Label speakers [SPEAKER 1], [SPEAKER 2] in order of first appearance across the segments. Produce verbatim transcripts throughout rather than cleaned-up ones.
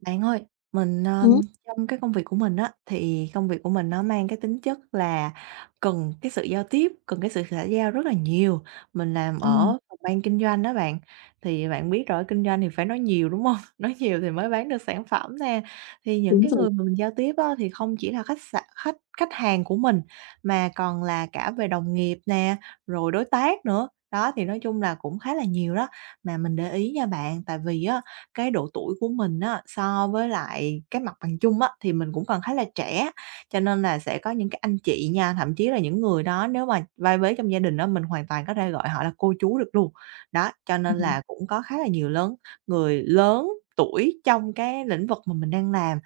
[SPEAKER 1] Bạn ơi, mình, ờm,
[SPEAKER 2] Ừm,
[SPEAKER 1] trong cái công việc của mình á, thì công việc của mình nó mang cái tính chất là cần cái sự giao tiếp, cần cái sự xã giao rất là nhiều. Mình làm
[SPEAKER 2] à,
[SPEAKER 1] ở phòng ban kinh doanh đó bạn, thì bạn biết rồi kinh doanh thì phải nói nhiều, đúng không? Nói nhiều thì mới bán được sản phẩm nè. Thì những
[SPEAKER 2] đúng
[SPEAKER 1] cái
[SPEAKER 2] rồi.
[SPEAKER 1] người mà mình giao tiếp á, thì không chỉ là khách sạn khách khách hàng của mình, mà còn là cả về đồng nghiệp nè, rồi đối tác nữa. Đó, thì nói chung là cũng khá là nhiều đó. Mà mình để ý nha bạn, tại vì á, cái độ tuổi của mình á, so với lại cái mặt bằng chung á, thì mình cũng còn khá là trẻ, cho nên là sẽ có những cái anh chị nha, thậm chí là những người đó nếu mà vai vế trong gia đình á, mình hoàn toàn có thể gọi họ là cô chú được luôn. Đó, cho nên
[SPEAKER 2] Ừm,
[SPEAKER 1] là cũng có khá là nhiều lớn người lớn tuổi trong cái lĩnh vực mà mình đang làm.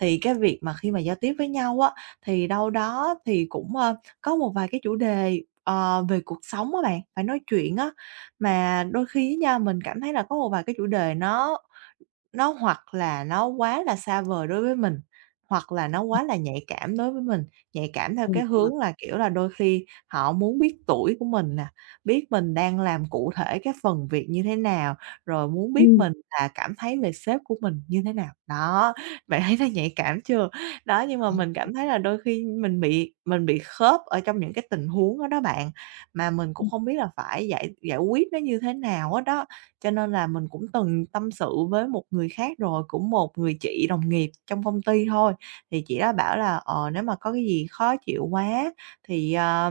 [SPEAKER 1] Thì cái việc mà khi mà giao tiếp với nhau á, thì đâu đó thì cũng, ơ, có một vài cái chủ đề, ờ, về cuộc sống á bạn, phải nói chuyện á. Mà đôi khi nha, mình cảm thấy là có một vài cái chủ đề nó nó hoặc là nó quá là xa vời đối với mình, hoặc là nó quá là nhạy cảm đối với mình, nhạy cảm theo
[SPEAKER 2] ờ,
[SPEAKER 1] cái
[SPEAKER 2] ờ,
[SPEAKER 1] hướng là, kiểu là, đôi khi họ muốn biết tuổi của mình nè, biết mình đang làm cụ thể cái phần việc như thế nào, rồi muốn biết mình là cảm thấy về sếp của mình như thế nào. Đó, bạn thấy nó nhạy cảm chưa? Đó, nhưng mà mình cảm thấy là đôi khi mình bị mình bị khớp ở trong những cái tình huống đó đó bạn, mà mình cũng
[SPEAKER 2] ừm.
[SPEAKER 1] không biết là phải giải giải quyết nó như thế nào hết đó. Cho nên là mình cũng từng tâm sự với một người khác rồi, cũng một người chị đồng nghiệp trong công ty thôi, thì chị đó bảo là, ờ, nếu mà có cái gì khó chịu quá thì, ờ,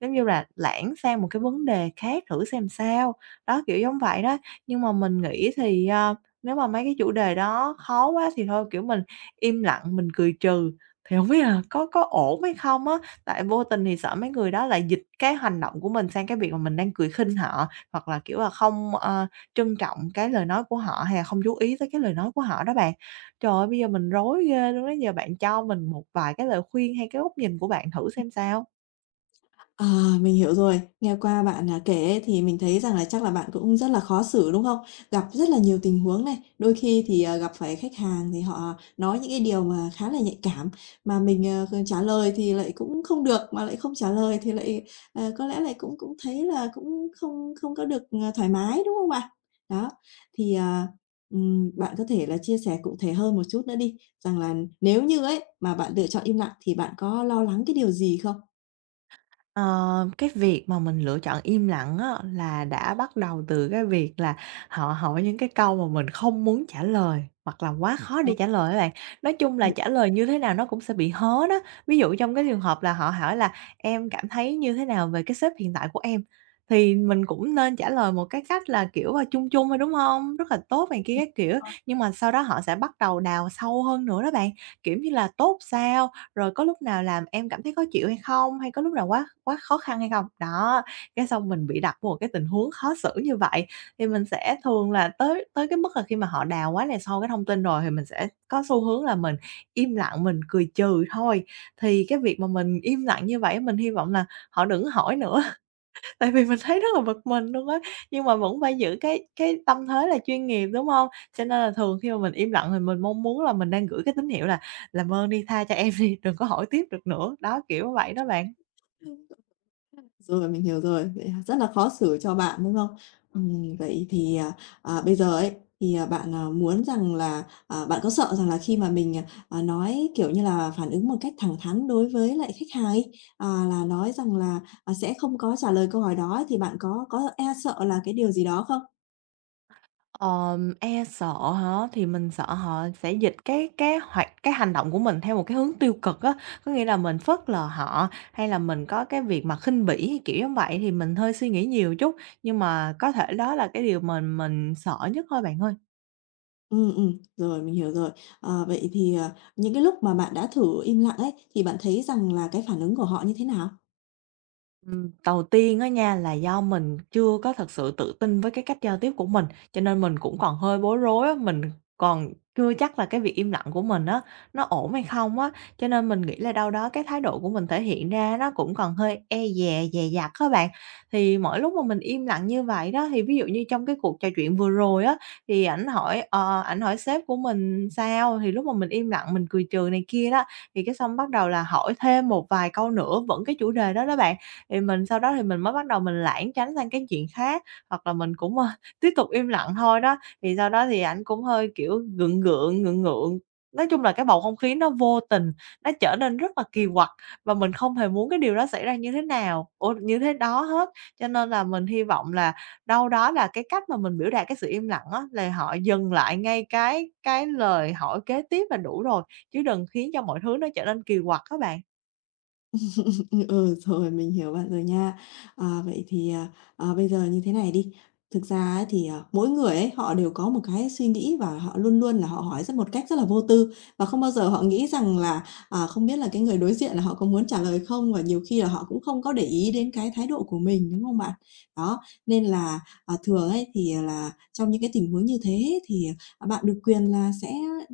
[SPEAKER 1] giống như là, lãng sang một cái vấn đề khác thử xem sao. Đó, kiểu giống vậy đó. Nhưng mà mình nghĩ thì, ờ, nếu mà mấy cái chủ đề đó khó quá thì thôi, kiểu, mình im lặng mình cười trừ, thì không biết là có có ổn hay không á? Tại vô tình thì sợ mấy người đó lại dịch cái hành động của mình sang cái việc mà mình đang cười khinh họ, hoặc là, kiểu là, không, ờ trân trọng cái lời nói của họ hay là không chú ý tới cái lời nói của họ đó bạn. Trời ơi, bây giờ mình rối ghê luôn đó, giờ bạn cho mình một vài cái lời khuyên hay cái góc nhìn của bạn thử xem sao.
[SPEAKER 2] À, mình hiểu rồi. Nghe qua bạn, à, kể ấy thì mình thấy rằng là chắc là bạn cũng rất là khó xử, đúng không? Gặp rất là nhiều tình huống này, đôi khi thì, ờ, gặp phải khách hàng thì họ nói những cái điều mà khá là nhạy cảm, mà mình, ờ, c trả lời thì lại cũng không được, mà lại không trả lời thì lại, ờ, có lẽ lại cũng cũng thấy là cũng không không có được, ờ, thoải mái, đúng không bạn? Đó, thì, à, ừm, bạn có thể là chia sẻ cụ thể hơn một chút nữa đi, rằng là nếu như ấy, mà bạn lựa chọn im lặng thì bạn có lo lắng cái điều gì không?
[SPEAKER 1] Ờ, cái việc mà mình lựa chọn im lặng á, là đã bắt đầu từ cái việc là họ hỏi những cái câu mà mình không muốn trả lời hoặc là quá Ừm. khó để trả lời các bạn. Nói chung là trả lời như thế nào nó cũng sẽ bị hớ đó. Ví dụ trong cái trường hợp là họ hỏi là "Em cảm thấy như thế nào về cái sếp hiện tại của em?" Thì mình cũng nên trả lời một cái cách là, kiểu, là chung chung thôi, đúng không? Rất là tốt này kia các kiểu, nhưng mà sau đó họ sẽ bắt đầu đào sâu hơn nữa đó bạn, kiểu như là "Tốt sao? Rồi có lúc nào làm em cảm thấy khó chịu hay không? Hay có lúc nào quá quá khó khăn hay không?" Đó, cái xong mình bị đặt vào một cái tình huống khó xử như vậy, thì mình sẽ thường là tới tới cái mức là khi mà họ đào quá là sâu cái thông tin rồi thì mình sẽ có xu hướng là mình im lặng, mình cười trừ thôi. Thì cái việc mà mình im lặng như vậy mình hy vọng là họ đừng hỏi nữa. Tại vì mình thấy rất là bực mình luôn á, nhưng mà vẫn phải giữ cái cái tâm thế là chuyên nghiệp, đúng hông? Cho nên là thường khi mà mình im lặng thì mình mong muốn là mình đang gửi cái tín hiệu là "Làm ơn đi tha cho em đi, đừng có hỏi tiếp được nữa." Đó, kiểu vậy đó bạn.
[SPEAKER 2] Đó. Rồi, mình hiểu rồi, vậy là rất là khó xử cho bạn, đúng không? Ừm, vậy thì, à, à, bây giờ ấy, thì, à, bạn, à, muốn rằng là, à, bạn có sợ rằng là khi mà mình, à, à, nói, kiểu như là, phản ứng một cách thẳng thắn đối với lại khách hàng ấy, à, là nói rằng là, à, sẽ không có trả lời câu hỏi đó thì bạn có có e sợ là cái điều gì đó không?
[SPEAKER 1] Ờm, e sợ hả? Thì mình sợ họ sẽ dịch cái cái hoạt cái hành động của mình theo một cái hướng tiêu cực á, có nghĩa là mình phớt lờ họ, hay là mình có cái việc mà khinh bỉ, hay kiểu giống vậy thì mình hơi suy nghĩ nhiều chút, nhưng mà có thể đó là cái điều mình mình sợ nhất thôi bạn ơi.
[SPEAKER 2] Ừm, ừm, rồi, mình hiểu rồi. Ờ, vậy thì, à, những cái lúc mà bạn đã thử im lặng ấy, thì bạn thấy rằng là cái phản ứng của họ như thế nào?
[SPEAKER 1] Ừm, đầu tiên á nha là do mình chưa có thật sự tự tin với cái cách giao tiếp của mình, cho nên mình cũng còn hơi bối rối á, mình còn chưa chắc là cái việc im lặng của mình á, nó ổn hay không á. Cho nên mình nghĩ là đâu đó cái thái độ của mình thể hiện ra nó cũng còn hơi e dè, dè dặt các bạn. Thì mỗi lúc mà mình im lặng như vậy đó, thì ví dụ như trong cái cuộc trò chuyện vừa rồi á, thì ảnh hỏi, ờ, ảnh hỏi sếp của mình sao, thì lúc mà mình im lặng mình cười trừ này kia đó, thì cái xong bắt đầu là hỏi thêm một vài câu nữa vẫn cái chủ đề đó đó bạn. Thì mình sau đó thì mình mới bắt đầu mình lảng tránh sang cái chuyện khác, hoặc là mình cũng, ơ, tiếp tục im lặng thôi đó. Thì sau đó thì ảnh cũng hơi, kiểu, gượng gượng, ngượng ngượng. Nói chung là cái bầu không khí nó vô tình, nó trở nên rất là kỳ quặc và mình không hề muốn cái điều đó xảy ra như thế nào ủa, như thế đó hết. Cho nên là mình hy vọng là đâu đó là cái cách mà mình biểu đạt cái sự im lặng á, là họ dừng lại ngay cái cái lời hỏi kế tiếp là đủ rồi, chứ đừng khiến cho mọi thứ nó trở nên kỳ quặc các bạn.
[SPEAKER 2] Ừ, rồi mình hiểu bạn rồi nha. À, vậy thì, à, à, bây giờ như thế này đi, thực ra ấy thì, à, mỗi người ấy, họ đều có một cái suy nghĩ và họ luôn luôn là họ hỏi rất một cách rất là vô tư và không bao giờ họ nghĩ rằng là, à, không biết là cái người đối diện là họ có muốn trả lời không và nhiều khi là họ cũng không có để ý đến cái thái độ của mình, đúng không bạn? Đó, nên là, à, thường ấy thì là trong những cái tình huống như thế thì, à, bạn được quyền là sẽ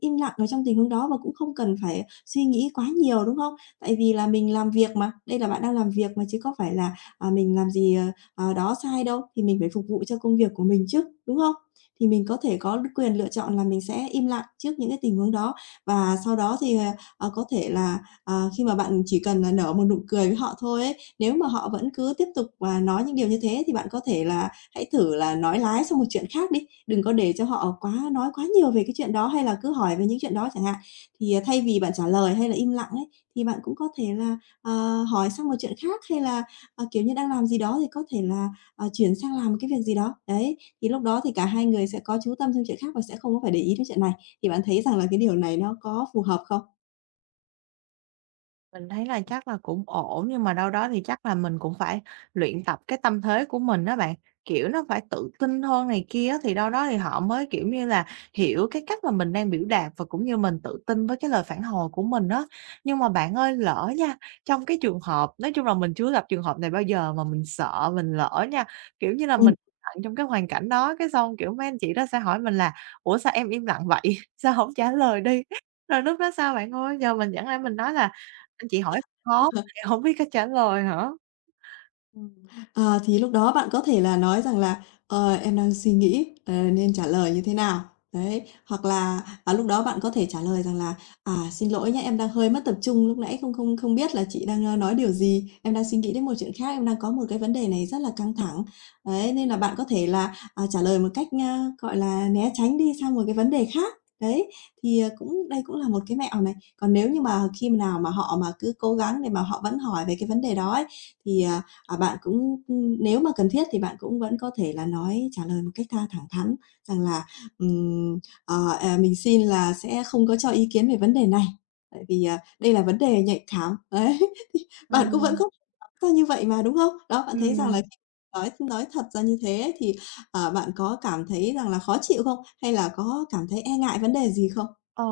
[SPEAKER 2] im lặng ở trong tình huống đó và cũng không cần phải suy nghĩ quá nhiều, đúng không? Tại vì là mình làm việc mà, đây là bạn đang làm việc mà, chứ có phải là, à, mình làm gì, ờ, ờ, đó sai đâu, thì mình phải phục vụ cho công việc của mình chứ, đúng không? Thì mình có thể có quyền lựa chọn là mình sẽ im lặng trước những cái tình huống đó và sau đó thì, ờ, ờ, có thể là, ờ, khi mà bạn chỉ cần là nở một nụ cười với họ thôi ấy, nếu mà họ vẫn cứ tiếp tục, và nói những điều như thế thì bạn có thể là hãy thử là nói lái sang một chuyện khác đi, đừng có để cho họ quá nói quá nhiều về cái chuyện đó hay là cứ hỏi về những chuyện đó chẳng hạn. Thì, à, thay vì bạn trả lời hay là im lặng ấy, thì bạn cũng có thể là, ờ, hỏi sang một chuyện khác hay là, ờ, kiểu như, đang làm gì đó thì có thể là, ờ, chuyển sang làm một cái việc gì đó. Đấy, thì lúc đó thì cả hai người sẽ có chú tâm sang chuyện khác và sẽ không có phải để ý đến chuyện này. Thì bạn thấy rằng là cái điều này nó có phù hợp không?
[SPEAKER 1] Mình thấy là chắc là cũng ổn, nhưng mà đâu đó thì chắc là mình cũng phải luyện tập cái tâm thế của mình đó bạn, kiểu, nó phải tự tin hơn này kia á, thì đâu đó thì họ mới, kiểu như là, hiểu cái cách mà mình đang biểu đạt và cũng như mình tự tin với cái lời phản hồi của mình đó. Nhưng mà bạn ơi, lỡ nha, trong cái trường hợp nói chung là mình chưa gặp trường hợp này bao giờ mà mình sợ mình lỡ nha, kiểu như là, mình
[SPEAKER 2] Ừm.
[SPEAKER 1] lặng trong cái hoàn cảnh đó, cái xong, kiểu, mấy anh chị đó sẽ hỏi mình là "Ủa, sao em im lặng vậy? Sao không trả lời đi?" Rồi lúc đó sao bạn ơi? Giờ mình chẳng lẽ mình nói là anh chị hỏi khó mà hổng biết cách trả lời hả?
[SPEAKER 2] Ờ, thì lúc đó bạn có thể là nói rằng là "Ờ, em đang suy nghĩ, ờ, nên trả lời như thế nào?" Đấy, hoặc là, à, lúc đó bạn có thể trả lời rằng là "À, xin lỗi nhé, em đang hơi mất tập trung lúc nãy không không không biết là chị đang, ơ, nói điều gì, em đang suy nghĩ đến một chuyện khác, em đang có một cái vấn đề này rất là căng thẳng." Đấy, nên là bạn có thể là, à, trả lời một cách, a, gọi là, né tránh đi sang một cái vấn đề khác. Đấy, thì, ờ, cũng đây cũng là một cái mẹo này. Còn nếu như mà khi nào mà họ mà cứ cố gắng để mà họ vẫn hỏi về cái vấn đề đó ấy, thì, ờ, À, bạn cũng, ừ, nếu mà cần thiết thì bạn cũng vẫn có thể là nói trả lời một cách tha thẳng thắn rằng là, ừm, ờ, à, "Mình xin là sẽ không có cho ý kiến về vấn đề này, tại vì, à, đây là vấn đề nhạy cảm." Đấy, bạn cũng vẫn
[SPEAKER 1] Ừm,
[SPEAKER 2] có ra như vậy mà, đúng không? Đó, bạn thấy rằng
[SPEAKER 1] ừm.
[SPEAKER 2] là khi nói nói thật ra như thế ấy thì, ờ, bạn có cảm thấy rằng là khó chịu không? Hay là có cảm thấy e ngại vấn đề gì không?
[SPEAKER 1] Ờ,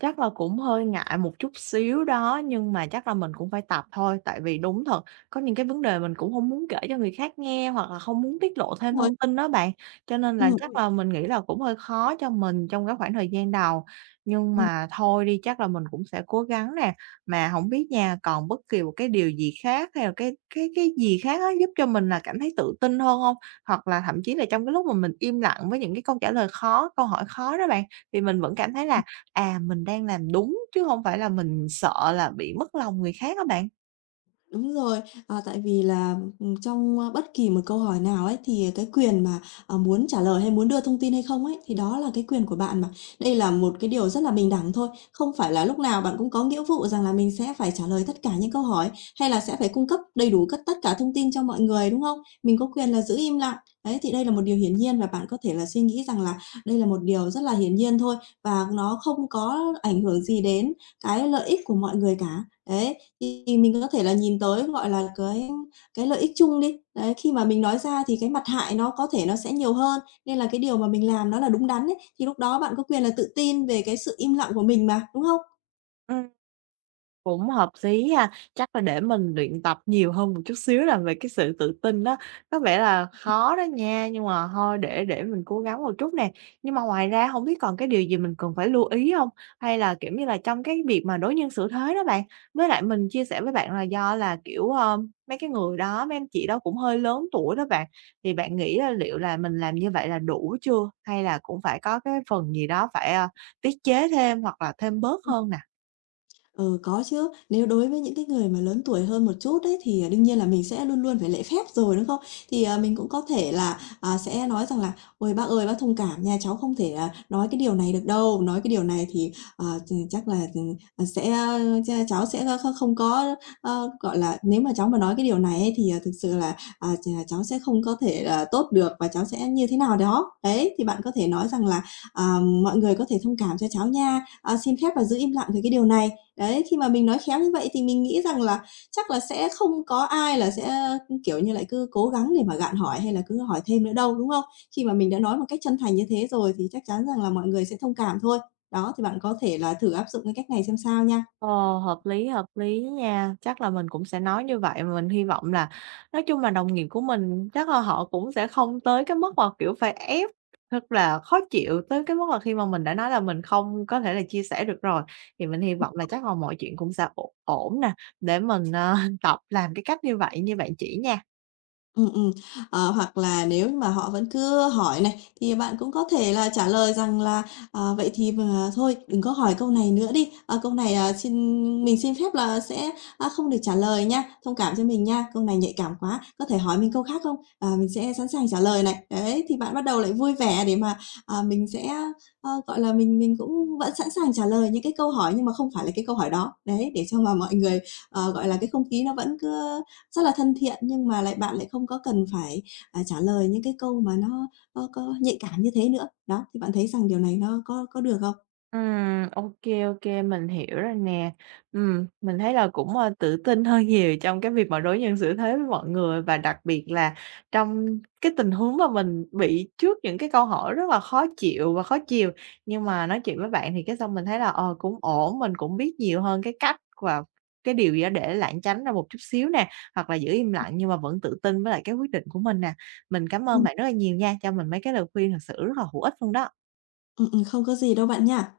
[SPEAKER 1] chắc là cũng hơi ngại một chút xíu đó, nhưng mà chắc là mình cũng phải tập thôi, tại vì đúng thật, có những cái vấn đề mình cũng không muốn kể cho người khác nghe hoặc là không muốn tiết lộ thêm
[SPEAKER 2] Đúng rồi.
[SPEAKER 1] thông tin đó bạn, cho nên
[SPEAKER 2] Ừm,
[SPEAKER 1] là chắc
[SPEAKER 2] ừm.
[SPEAKER 1] là mình nghĩ là cũng hơi khó cho mình trong cái khoảng thời gian đầu. Nhưng mà thôi đi, chắc là mình cũng sẽ cố gắng nè, mà không biết nha, còn bất kỳ một cái điều gì khác hay là cái cái cái gì khác á, giúp cho mình là cảm thấy tự tin hơn không? Hoặc là thậm chí là trong cái lúc mà mình im lặng với những cái câu trả lời khó, câu hỏi khó đó bạn, thì mình vẫn cảm thấy là À, mình đang làm đúng chứ không phải là mình sợ là bị mất lòng người khác á bạn.
[SPEAKER 2] Đúng rồi, à, tại vì là, ừm, trong, a, bất kỳ một câu hỏi nào ấy, thì cái quyền mà, à, muốn trả lời hay muốn đưa thông tin hay không ấy, thì đó là cái quyền của bạn mà. Đây là một cái điều rất là bình đẳng thôi, không phải là lúc nào bạn cũng có nghĩa vụ rằng là mình sẽ phải trả lời tất cả những câu hỏi, hay là sẽ phải cung cấp đầy đủ cất tất cả thông tin cho mọi người, đúng không? Mình có quyền là giữ im lặng. Đấy, thì đây là một điều hiển nhiên và bạn có thể là suy nghĩ rằng là đây là một điều rất là hiển nhiên thôi và nó không có ảnh hưởng gì đến cái lợi ích của mọi người cả. Đấy, thì mình có thể là nhìn tới, gọi là, cái cái lợi ích chung đi. Đấy, khi mà mình nói ra thì cái mặt hại nó có thể nó sẽ nhiều hơn, nên là cái điều mà mình làm nó là đúng đắn ấy, thì lúc đó bạn có quyền là tự tin về cái sự im lặng của mình mà, đúng không?
[SPEAKER 1] Ừm. Cũng hợp lý ha, chắc là để mình luyện tập nhiều hơn một chút xíu là về cái sự tự tin đó, có vẻ là khó đó nha, nhưng mà thôi để để mình cố gắng một chút nè. Nhưng mà ngoài ra không biết còn cái điều gì mình cần phải lưu ý không? Hay là, kiểu như là, trong cái việc mà đối nhân xử thế đó bạn, với lại mình chia sẻ với bạn là do là, kiểu, ờ, mấy cái người đó, mấy anh chị đó cũng hơi lớn tuổi đó bạn, thì bạn nghĩ là liệu là mình làm như vậy là đủ chưa? Hay là cũng phải có cái phần gì đó phải, a, tiết chế thêm hoặc là thêm bớt hơn nè?
[SPEAKER 2] Ừ, có chứ. Nếu đối với những cái người mà lớn tuổi hơn một chút ấy, thì, à, đương nhiên là mình sẽ luôn luôn phải lễ phép rồi, đúng không? Thì, à, mình cũng có thể là, à, sẽ nói rằng là "Ôi, bác ơi, bác thông cảm nha, cháu không thể, à, nói cái điều này được đâu. Nói cái điều này thì, ờ, ch chắc là, ừm, ờ, sẽ, a, ch cháu sẽ kh không có, ơ, gọi là, nếu mà cháu mà nói cái điều này ấy thì, à, thực sự là, à, ch cháu sẽ không có thể, à, tốt được và cháu sẽ như thế nào đó." Đấy, thì bạn có thể nói rằng là, à, "Mọi người có thể thông cảm cho cháu nha, à, xin phép và giữ im lặng về cái điều này." Đấy, khi mà mình nói khéo như vậy thì mình nghĩ rằng là chắc là sẽ không có ai là sẽ, ừ, kiểu như, lại cứ cố gắng để mà gạn hỏi hay là cứ hỏi thêm nữa đâu, đúng không? Khi mà mình đã nói một cách chân thành như thế rồi thì chắc chắn rằng là mọi người sẽ thông cảm thôi. Đó, thì bạn có thể là thử áp dụng cái cách này xem sao nha.
[SPEAKER 1] Ồ hợp lý, hợp lý nha. Chắc là mình cũng sẽ nói như vậy, mà mình hy vọng là nói chung là đồng nghiệp của mình chắc là họ cũng sẽ không tới cái mức mà, kiểu, phải ép, thật là khó chịu tới cái mức mà khi mà mình đã nói là mình không có thể là chia sẻ được rồi. Thì mình hy vọng là chắc là mọi chuyện cũng sẽ ổn ổn nè, để mình, ờ, tập làm cái cách như vậy như bạn chỉ nha.
[SPEAKER 2] Ừm, ừm. Ờ, hoặc là nếu mà họ vẫn cứ hỏi này, thì bạn cũng có thể là trả lời rằng là "Ờ, vậy thì mà thôi đừng có hỏi câu này nữa đi, ờ, câu này, ờ, xin mình xin phép là sẽ, a, không được trả lời nha, thông cảm cho mình nha, câu này nhạy cảm quá, có thể hỏi mình câu khác không? Ờ, mình sẽ sẵn sàng trả lời này." Đấy, thì bạn bắt đầu lại vui vẻ để mà, à, mình sẽ, ơ, gọi là, mình mình cũng vẫn sẵn sàng trả lời những cái câu hỏi nhưng mà không phải là cái câu hỏi đó. Đấy, để cho mà mọi người, ờ, gọi là, cái không khí nó vẫn cứ rất là thân thiện nhưng mà lại bạn lại không có cần phải, à, trả lời những cái câu mà nó nó có nhạy cảm như thế nữa. Đó, thì bạn thấy rằng điều này nó có có được không?
[SPEAKER 1] Ừm, ok ok mình hiểu rồi nè. Ừm, mình thấy là cũng, ơ, tự tin hơn nhiều trong cái việc mà đối nhân xử thế với mọi người và đặc biệt là trong cái tình huống mà mình bị trước những cái câu hỏi rất là khó chịu và khó chiều. Nhưng mà nói chuyện với bạn thì cái xong mình thấy là, ờ, cũng ổn, mình cũng biết nhiều hơn cái cách và cái điều gì đó để lảng tránh ra một chút xíu nè, hoặc là giữ im lặng nhưng mà vẫn tự tin với lại cái quyết định của mình nè. Mình cảm ơn
[SPEAKER 2] Ừm.
[SPEAKER 1] bạn rất là nhiều nha, cho mình mấy cái lời khuyên thật sự rất là hữu ích luôn đó.
[SPEAKER 2] Ừm, ừm, không có gì đâu bạn nha.